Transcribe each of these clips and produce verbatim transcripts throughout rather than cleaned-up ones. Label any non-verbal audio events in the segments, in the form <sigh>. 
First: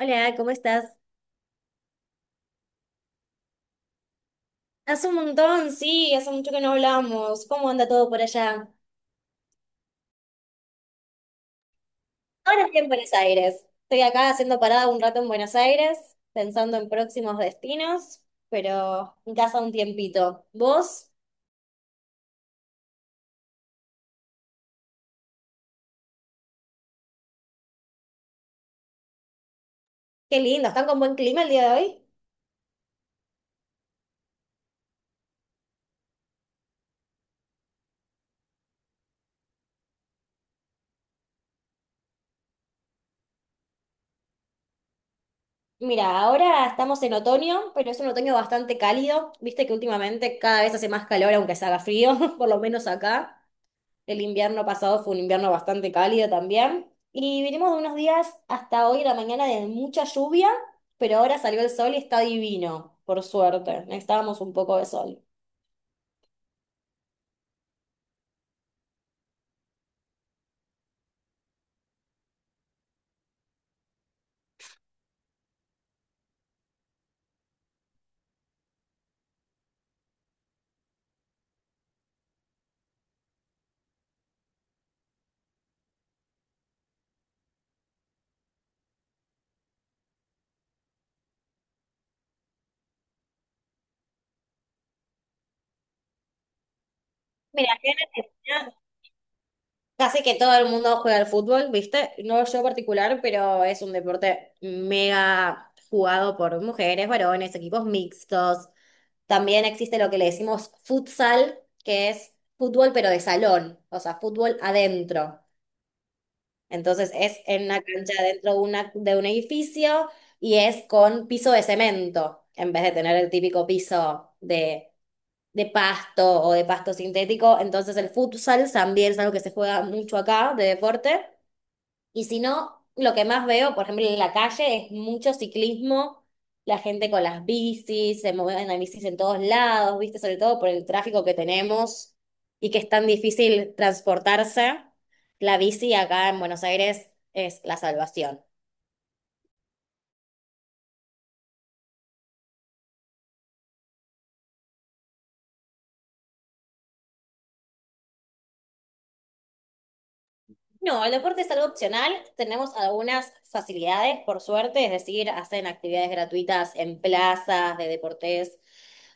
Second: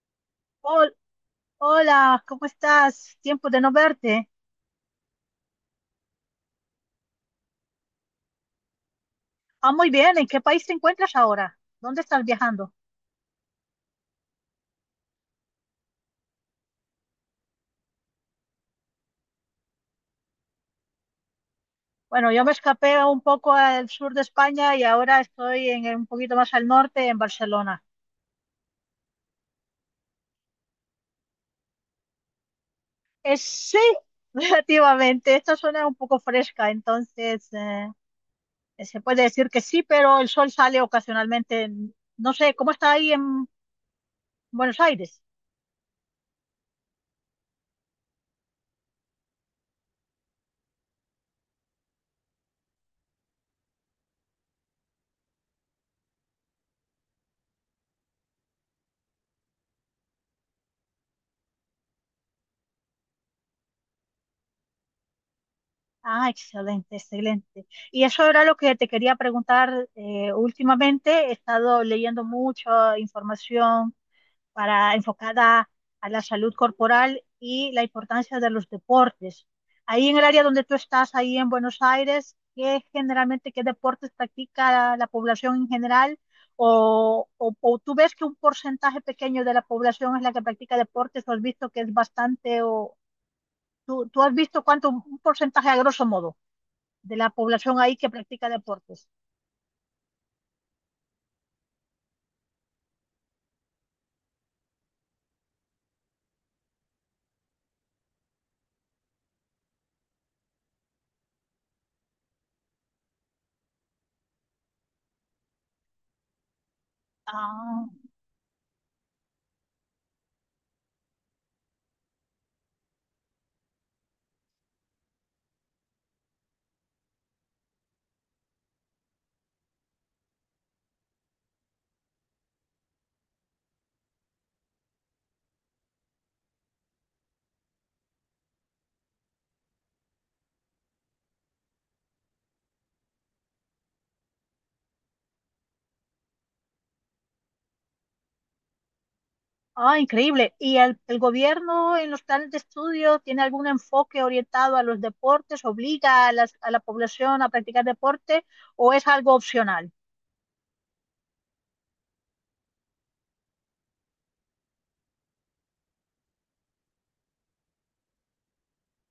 Hola, ¿cómo Hol- estás? Hola, ¿cómo estás? Tiempo de no verte. Hace un montón, sí, hace mucho que no hablamos. ¿Cómo anda todo por allá? Ah, muy bien. ¿En qué país te encuentras ahora? ¿Dónde estás Ahora viajando? estoy en Buenos Aires. Estoy acá haciendo parada un rato en Buenos Aires, pensando en próximos destinos, pero en casa un tiempito. ¿Vos? Bueno, yo me escapé un poco al sur de España y ahora estoy en, en un poquito más al norte, en Barcelona. Qué lindo, ¿están con buen clima el día de hoy? Eh, sí, <laughs> relativamente. Esta zona es un poco fresca, entonces eh, se puede decir que sí, pero el sol sale ocasionalmente. en- No sé, ¿cómo está ahí en Buenos Aires? Mira, ahora estamos en otoño, pero es un otoño bastante cálido. Viste que últimamente cada vez hace más calor, aunque se haga frío, <laughs> por lo menos acá. El invierno pasado fue un invierno bastante cálido también. Y vinimos de unos días hasta hoy, la mañana, de mucha lluvia, pero ahora salió el sol y está divino, por suerte. Necesitábamos un poco de sol. Ah, excelente, excelente. Y eso era lo que te quería preguntar. Eh, últimamente he estado leyendo mucha información para enfocada a la salud corporal y la importancia de los deportes. Ahí en el área donde tú estás, ahí en Buenos Aires, ¿qué generalmente qué deportes practica la población en general? O, o, o tú ves que un porcentaje pequeño de la población es la que practica deportes? ¿O has visto que es bastante? ¿O tú, tú has visto cuánto, un porcentaje a grosso modo de la Mira, acá población en ahí que practica Argentina deportes? casi que todo el mundo juega al fútbol, ¿viste? No yo particular, pero es un deporte mega jugado por mujeres, varones, equipos mixtos. También existe lo que le decimos futsal, que es fútbol pero de salón, o sea, fútbol adentro. Entonces es en una Ah, cancha dentro de, una, de un edificio y es con piso de cemento, en vez de tener el típico piso de, de pasto o de pasto sintético. Entonces el futsal también es algo que se juega mucho acá de deporte y si no, lo que más veo, por ejemplo, en la calle es mucho ciclismo, la gente con las bicis, se mueven las bicis en todos lados, ¿viste? Sobre todo por el tráfico que tenemos y que es tan difícil transportarse. La bici acá en Buenos Aires es la salvación. Ah, increíble. ¿Y el, el gobierno en los planes de estudio tiene algún enfoque orientado a los deportes? ¿Obliga a, las- a la población a practicar deporte o es algo opcional? No, el deporte es algo opcional. Tenemos algunas facilidades, por suerte, es decir, hacen actividades gratuitas en plazas de deportes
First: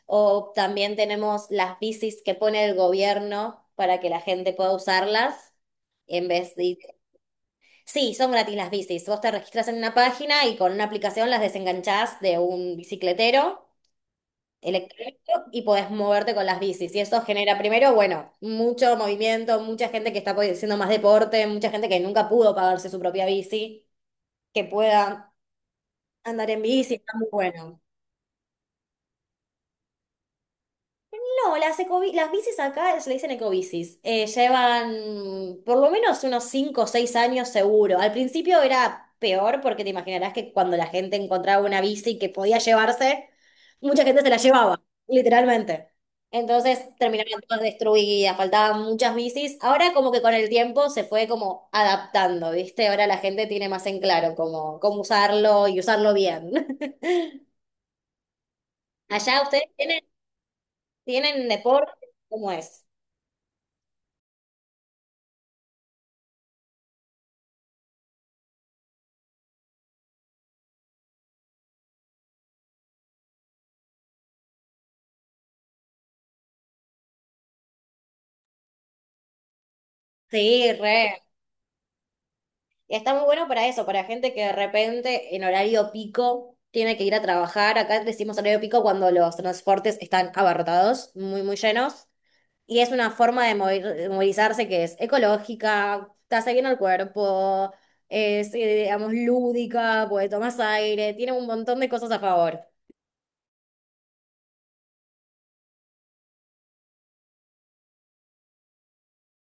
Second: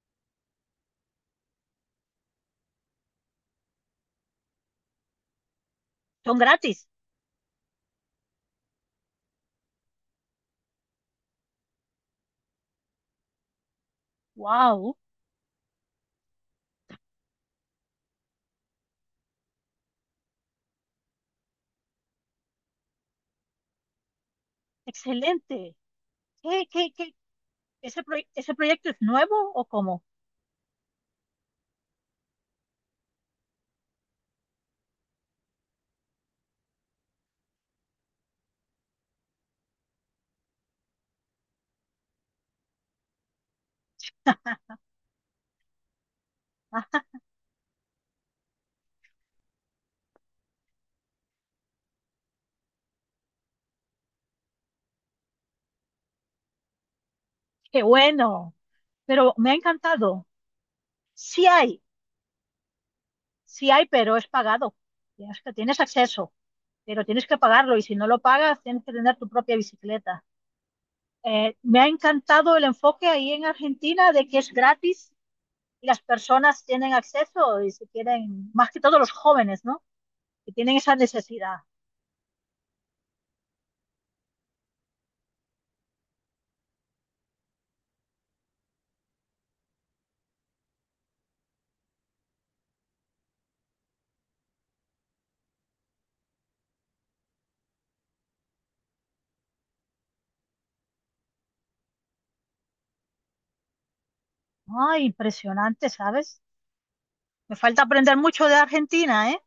o también tenemos las bicis que pone el gobierno para que la gente pueda usarlas en Son vez de... gratis. Sí, son gratis las bicis. Vos te registras en una página y con una aplicación las desenganchás de un bicicletero ¡Wow! electrónico y podés moverte con las bicis. Y eso genera primero, bueno, mucho movimiento, mucha gente que está po- haciendo más deporte, mucha gente que nunca pudo pagarse su propia bici, que pueda Excelente. andar en ¿Qué, qué, bici, está qué? muy bueno. ¿Ese, proye- ese proyecto es nuevo o cómo? No, las, ecobi- las bicis acá se le dicen ecobicis. Eh, llevan por lo menos unos cinco o seis años seguro. Al principio era peor porque te imaginarás que cuando la gente encontraba una bici que podía llevarse, mucha gente se la llevaba, literalmente. Entonces Ah, <laughs> terminaban todas destruidas, faltaban muchas bicis. Ahora como que con el tiempo se fue como adaptando, ¿viste? Ahora la gente tiene más en claro cómo, cómo usarlo y usarlo bien. ¡Qué bueno! <laughs> Pero Allá me ha ustedes tienen, encantado. Sí tienen hay, deporte, ¿cómo es? sí hay, pero es pagado. Tienes que- Tienes acceso. Pero tienes que pagarlo y si no lo pagas, tienes que tener tu propia bicicleta. Eh, me ha encantado el enfoque ahí en Argentina de que es gratis y las personas tienen acceso y se quieren, más que todos los jóvenes, ¿no? Que Sí, tienen esa re. necesidad. Y está muy bueno para eso, para gente que de repente en horario pico tiene que ir a trabajar. Acá decimos horario pico cuando los transportes están abarrotados, muy, muy llenos. Y es una forma de movi- de movilizarse que es ecológica, te hace bien al cuerpo, es, eh, digamos, lúdica, porque tomas aire, tiene un montón de cosas a favor. Ay, impresionante, ¿sabes? Me falta aprender mucho de Argentina, ¿eh?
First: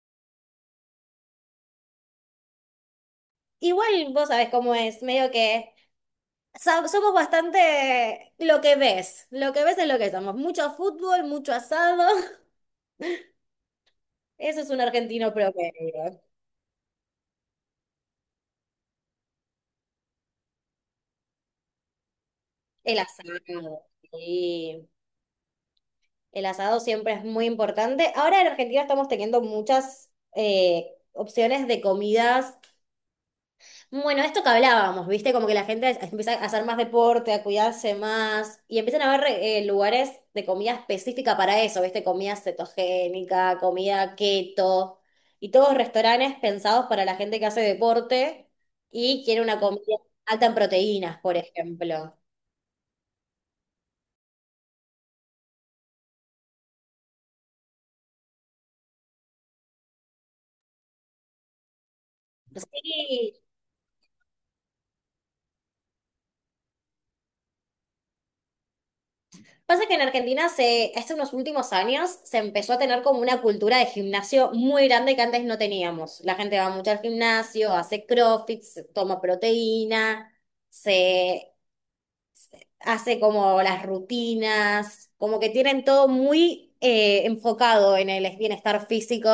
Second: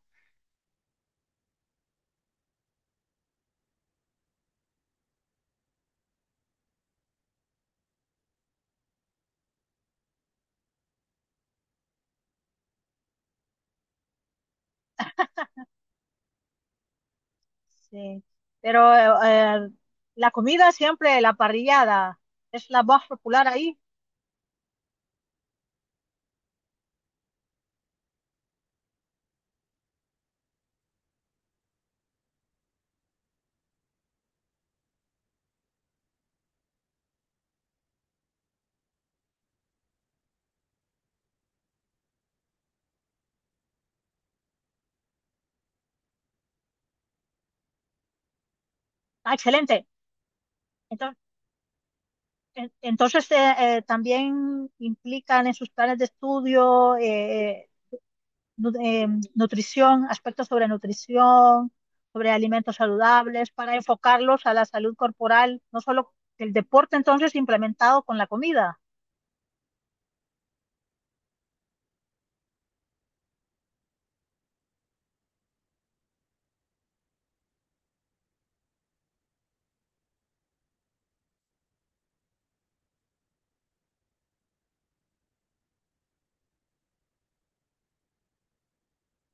Igual vos sabés cómo es, medio que so- somos bastante lo que ves, lo que ves es lo que somos. Mucho fútbol, mucho asado, <laughs> eso es un argentino promedio. Sí. Pero eh, la comida siempre, la parrillada, es la El más asado, popular ahí. sí. El asado siempre es muy importante. Ahora en Argentina estamos teniendo muchas eh, opciones de comidas. Bueno, esto que hablábamos, ¿viste? Como que la gente es- empieza a hacer más deporte, a cuidarse más y empiezan a haber eh, lugares de comida específica para eso, ¿viste? Comida cetogénica, comida keto y todos restaurantes pensados para la gente que hace deporte y Ah, quiere una excelente. comida alta en Entonces, proteínas, por ejemplo. En- Entonces, eh, eh, también implican en sus planes de estudio eh, eh, nu- eh, nutrición, aspectos sobre nutrición, sobre alimentos Sí, saludables, para enfocarlos a la salud corporal, no solo el deporte entonces implementado con la comida. pasa que en Argentina se, hace unos últimos años se empezó a tener como una cultura de gimnasio muy grande que antes no teníamos. La gente va mucho al gimnasio, hace CrossFit, se toma proteína, se hace como las rutinas, como que tienen todo muy eh, enfocado en el bienestar físico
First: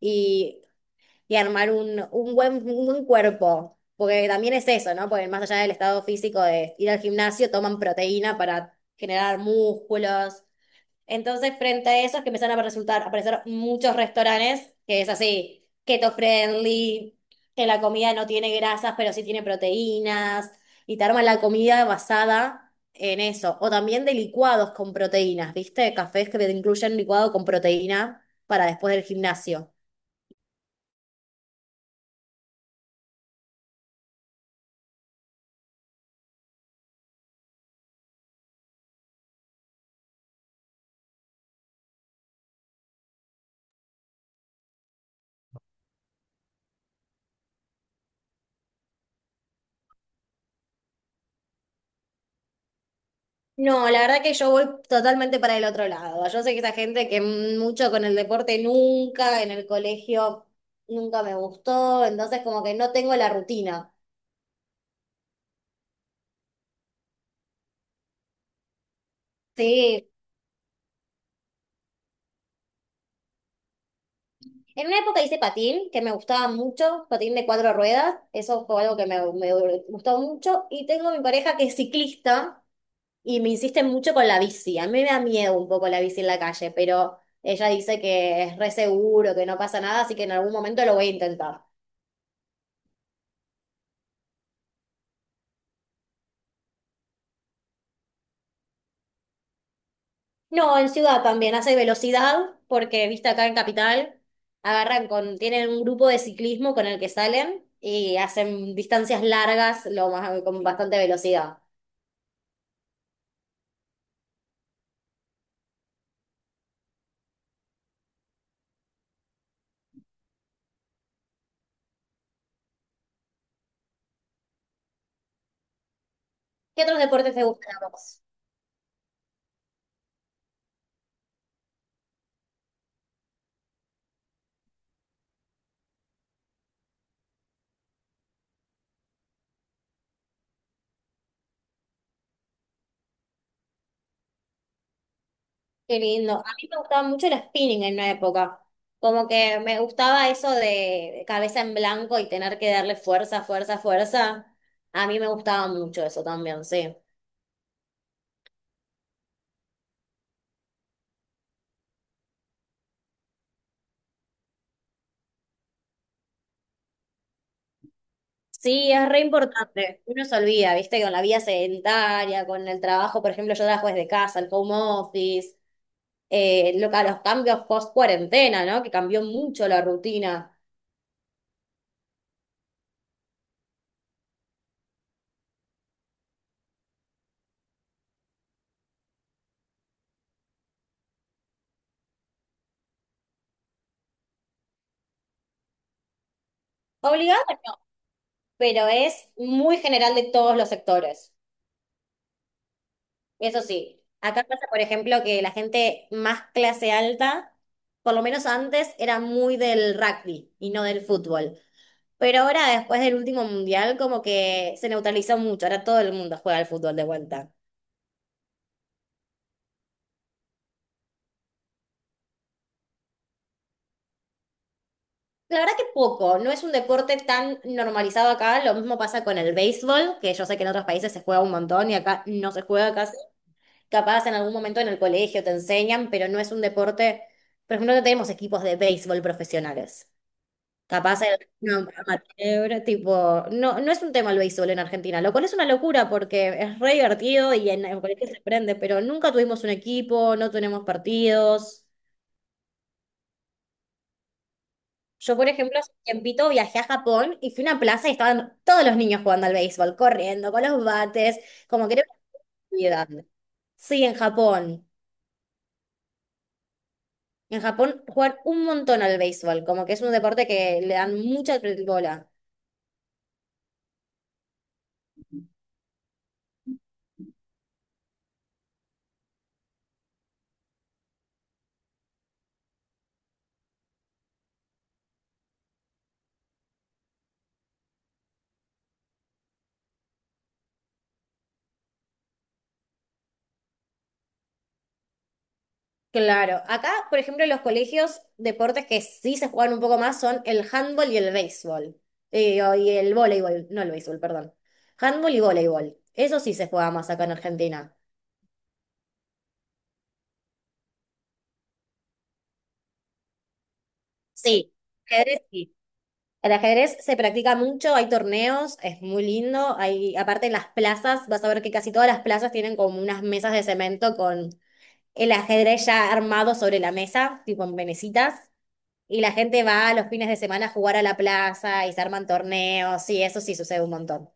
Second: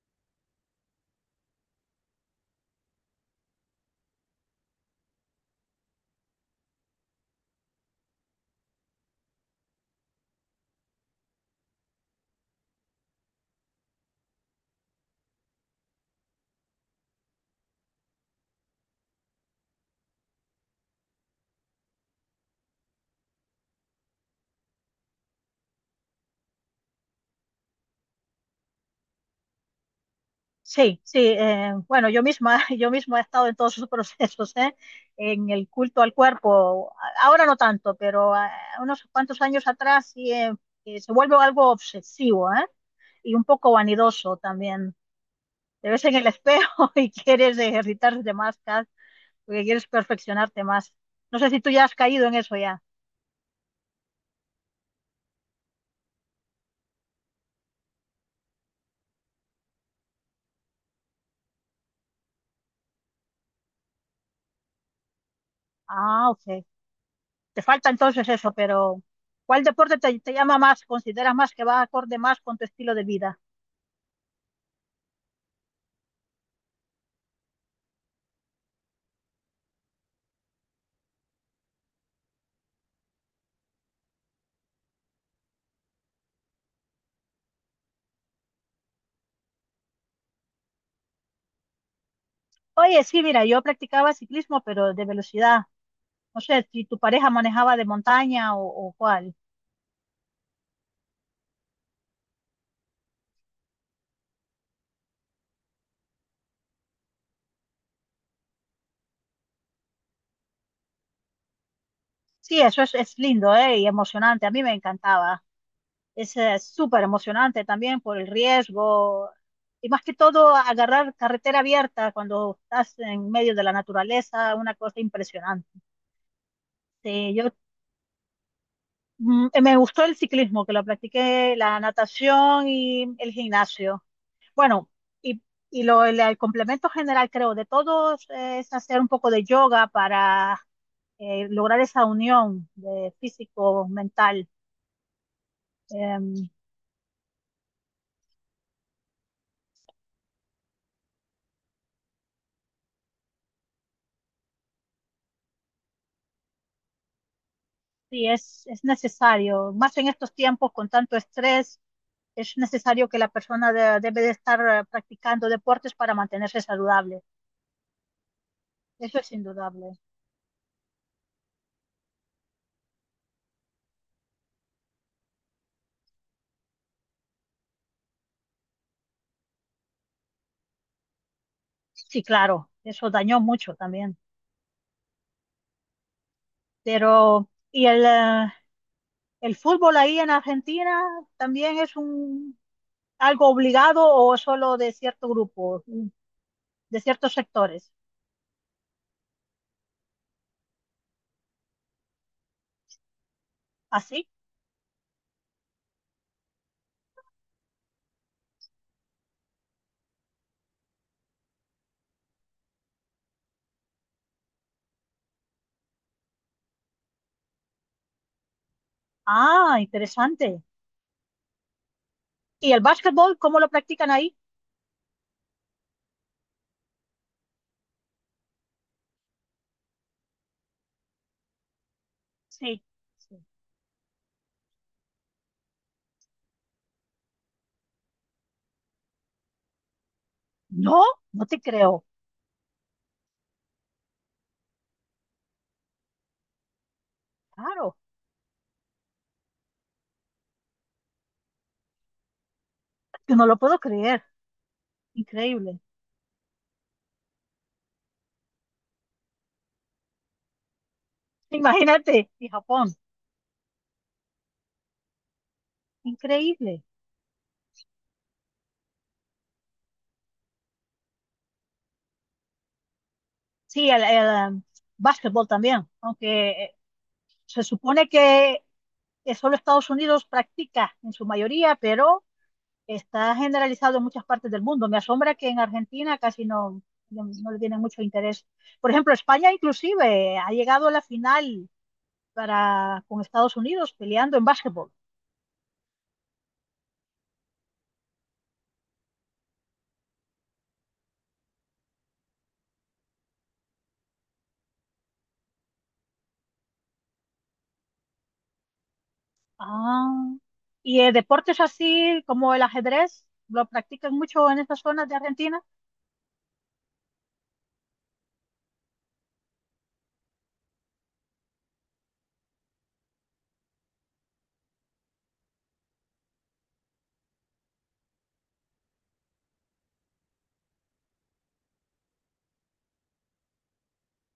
y, y armar un, un buen, un buen cuerpo. Porque también es eso, ¿no? Porque más allá del estado físico de ir al gimnasio, toman proteína para generar músculos. Entonces, frente a eso es que empezaron a resultar, a aparecer muchos restaurantes que es así, keto friendly, que la comida no tiene grasas, pero sí tiene proteínas, y te arman la comida basada en eso. O también de licuados con proteínas, ¿viste? Cafés que te incluyen licuado con proteína para después del gimnasio. Sí, sí, eh, bueno, yo misma, <laughs> yo misma he estado en todos esos procesos, ¿eh? En el culto al cuerpo. A- Ahora no tanto, pero ah, unos cuantos años atrás sí, eh, eh, se vuelve algo obsesivo, ¿eh? Y un poco vanidoso también. Te ves en el espejo <laughs> y quieres ejercitarte más, Kat, porque quieres perfeccionarte más. No sé si tú ya has caído en eso ya. No, la verdad que yo voy totalmente para el otro lado. Yo sé que esa gente que mucho con el deporte nunca, en el colegio nunca me gustó, entonces como que no tengo la rutina. Ah, ok. Te falta entonces eso, pero ¿cuál deporte Sí, te, te llama más? ¿Consideras más que va acorde más con tu estilo de vida? en una época hice patín, que me gustaba mucho, patín de cuatro ruedas, eso fue algo que me, me gustó mucho, y tengo mi pareja que es ciclista y me insiste mucho con la bici, a mí me da miedo un poco la bici en la calle, pero ella dice que es re seguro, que no pasa nada, así que en algún momento lo voy a intentar. Oye, sí, mira, yo practicaba ciclismo, pero de velocidad. No sé si tu pareja manejaba de montaña o, o cuál. No, en ciudad también hace velocidad, porque viste acá en Capital, agarran con, tienen un grupo de ciclismo con el que salen y hacen distancias largas lo más, con bastante velocidad. Sí, eso es, es lindo, ¿eh? Y emocionante. A mí me encantaba. Es eh, súper emocionante también por el riesgo y más que todo agarrar carretera abierta cuando estás en medio de la naturaleza, una cosa impresionante. ¿Qué otros Sí, deportes te yo gustan a vos? mm, me gustó el ciclismo, que lo practiqué, la natación y el gimnasio. Bueno, y, y lo, el, el complemento general creo de todos eh, es hacer un poco de yoga para eh, lograr esa unión de físico-mental. Qué lindo. A mí me gustaba mucho el spinning en una época. Como que me gustaba eso de de cabeza en blanco y tener que darle fuerza, fuerza, fuerza. A mí me gustaba mucho eso también, sí. Sí, es, es necesario, más en estos tiempos con tanto estrés, es necesario que la persona de- debe de estar eh, practicando deportes para mantenerse saludable. Sí, es Eso re es indudable. importante. Uno se olvida, ¿viste? Con la vida sedentaria, con el trabajo, por ejemplo, yo trabajo desde casa, el home office, eh, lo que- los cambios post cuarentena, ¿no? Que cambió mucho la rutina. Sí, claro, eso dañó mucho también. Pero, y el, eh, el fútbol ahí en Argentina también es un algo obligado o solo de cierto grupo, de ciertos Obligado, no, sectores. pero es muy general de todos los sectores. Eso sí, ¿Así? acá pasa, por ejemplo, que la gente más clase alta, por lo menos antes, era muy del rugby y no del fútbol. Pero ahora, después del último mundial, como que se neutralizó mucho. Ahora todo el mundo juega al fútbol de vuelta. Ah, interesante. ¿Y el básquetbol, cómo lo practican ahí? La verdad que poco, no es un deporte tan normalizado acá. Lo mismo pasa con el béisbol, que yo sé que en otros países se juega un montón y acá no se Sí, juega casi. sí. Capaz en algún momento en el colegio te enseñan, pero no es un deporte. Por ejemplo, no tenemos equipos de béisbol profesionales. No, Capaz en no te una creo. amateur, tipo, no, no es un tema el béisbol en Argentina, lo cual es una locura porque es re divertido y en, Claro, en cualquier se prende, pero nunca tuvimos un equipo, no tenemos partidos. que no lo puedo creer, Yo, por ejemplo, increíble. hace un tiempito viajé a Japón y fui a una plaza y estaban todos los niños jugando al béisbol, corriendo, con los bates, como que era Imagínate, una y Japón, actividad. Sí, en Japón. increíble. En Japón juegan un montón al béisbol, como que es un deporte que le dan mucha bola. Sí, el, el, um, básquetbol también, aunque eh, se supone que eh, solo Estados Unidos practica en su mayoría, pero está generalizado en muchas partes del mundo. Me asombra que en Argentina casi no, no, no le tienen mucho interés. Por ejemplo, España inclusive eh, ha llegado a la final para, con Estados Unidos peleando en básquetbol. Claro, acá, por ejemplo, en los colegios, deportes que sí se juegan un poco más son el handball y el béisbol. Eh, o- y el voleibol, no el béisbol, perdón. Handball y voleibol. Eso sí se juega más acá en Argentina. Ah, y eh, deportes así como el ajedrez, lo practican mucho en Sí, esas zonas de ajedrez Argentina, sí. El ajedrez se practica mucho, hay torneos, es muy lindo. Hay, aparte en las plazas, vas a ver que casi todas las plazas tienen como unas mesas de cemento con el ajedrez ya armado sobre la mesa, tipo en venecitas. Y la gente va a los fines de semana a jugar a la plaza y se arman torneos, y eso sí sucede un montón.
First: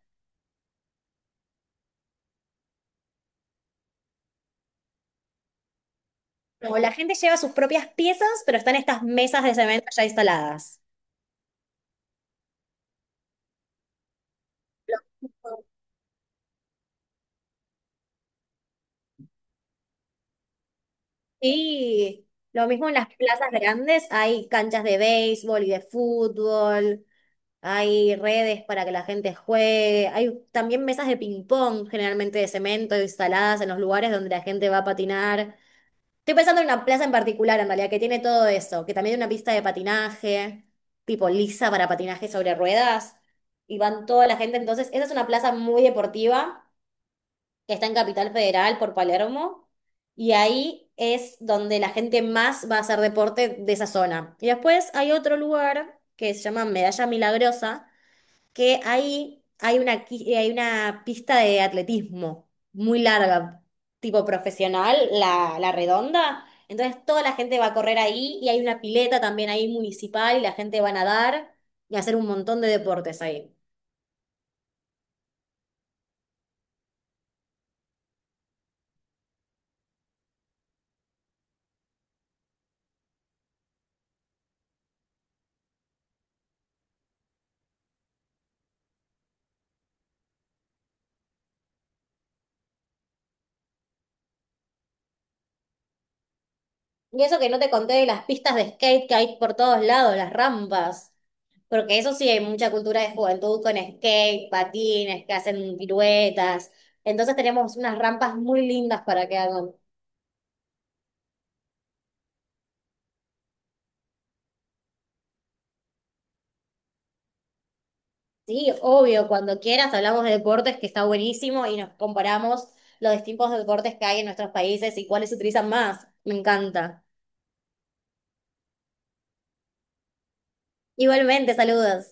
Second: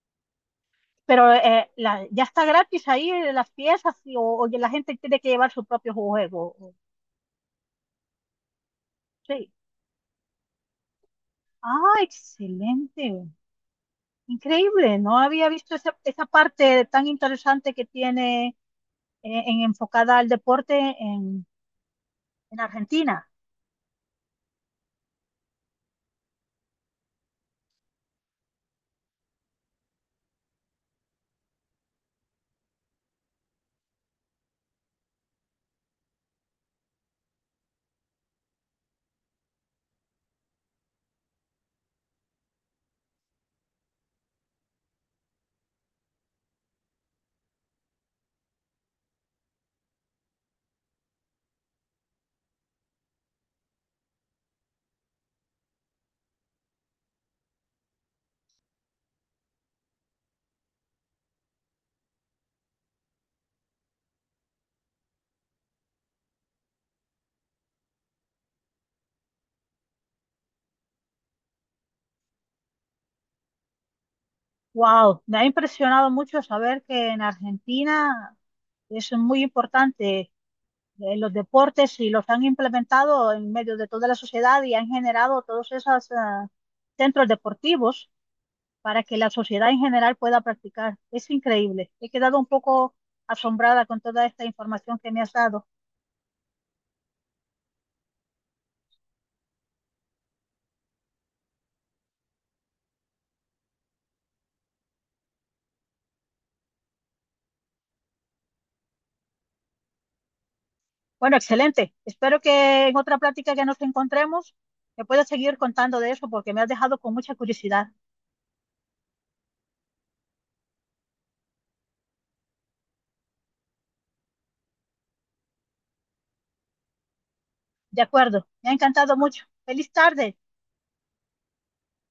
pero eh, la- ya está gratis ahí eh, las piezas y- o, o la gente tiene que llevar su propio juego. o- O la gente lleva sus propias piezas, pero están estas mesas Sí. de cemento ya instaladas. Ah, excelente. Increíble. No había visto esa, esa parte tan interesante que tiene eh, en enfocada al deporte en, Y en lo mismo en las Argentina. plazas grandes, hay canchas de béisbol y de fútbol, hay redes para que la gente juegue, hay también mesas de ping-pong generalmente de cemento instaladas en los lugares donde la gente va a patinar. Estoy pensando en una plaza en particular, en realidad, que tiene todo eso, que también hay una pista de patinaje, tipo lisa para patinaje sobre ruedas, y van toda la gente. Entonces, esa es una plaza muy deportiva que está en Capital Federal por Palermo, y ahí es donde la gente más va a hacer deporte de esa zona. Y después hay otro lugar que se llama Medalla Milagrosa que ahí hay una, qui- eh, hay una pista de atletismo muy larga, tipo profesional, la, la redonda. Entonces toda la gente va a correr ahí y hay una pileta también ahí municipal y la gente va a nadar y a hacer un montón de deportes ahí. Wow, me ha impresionado mucho saber que en Argentina es muy importante eh, los deportes y los han implementado en medio de toda la sociedad y han generado todos esos ah, centros deportivos para que la sociedad en general pueda practicar. Es increíble. He quedado un poco asombrada con toda esta información que me has dado. Y eso que no te conté de las pistas de skate que hay por todos lados, las rampas. Porque eso sí, hay mucha cultura de juventud con skate, patines, que hacen piruetas. Entonces tenemos unas rampas muy lindas para que hagan. Bueno, excelente. Espero que en otra plática que nos encontremos me puedas seguir contando de eso porque me has dejado con mucha curiosidad. Sí, obvio, cuando quieras hablamos de deportes, que está buenísimo, y nos comparamos los distintos deportes que hay en nuestros países y cuáles se utilizan más. Me encanta. De acuerdo. Me ha encantado mucho. Feliz tarde. Igualmente, saludos.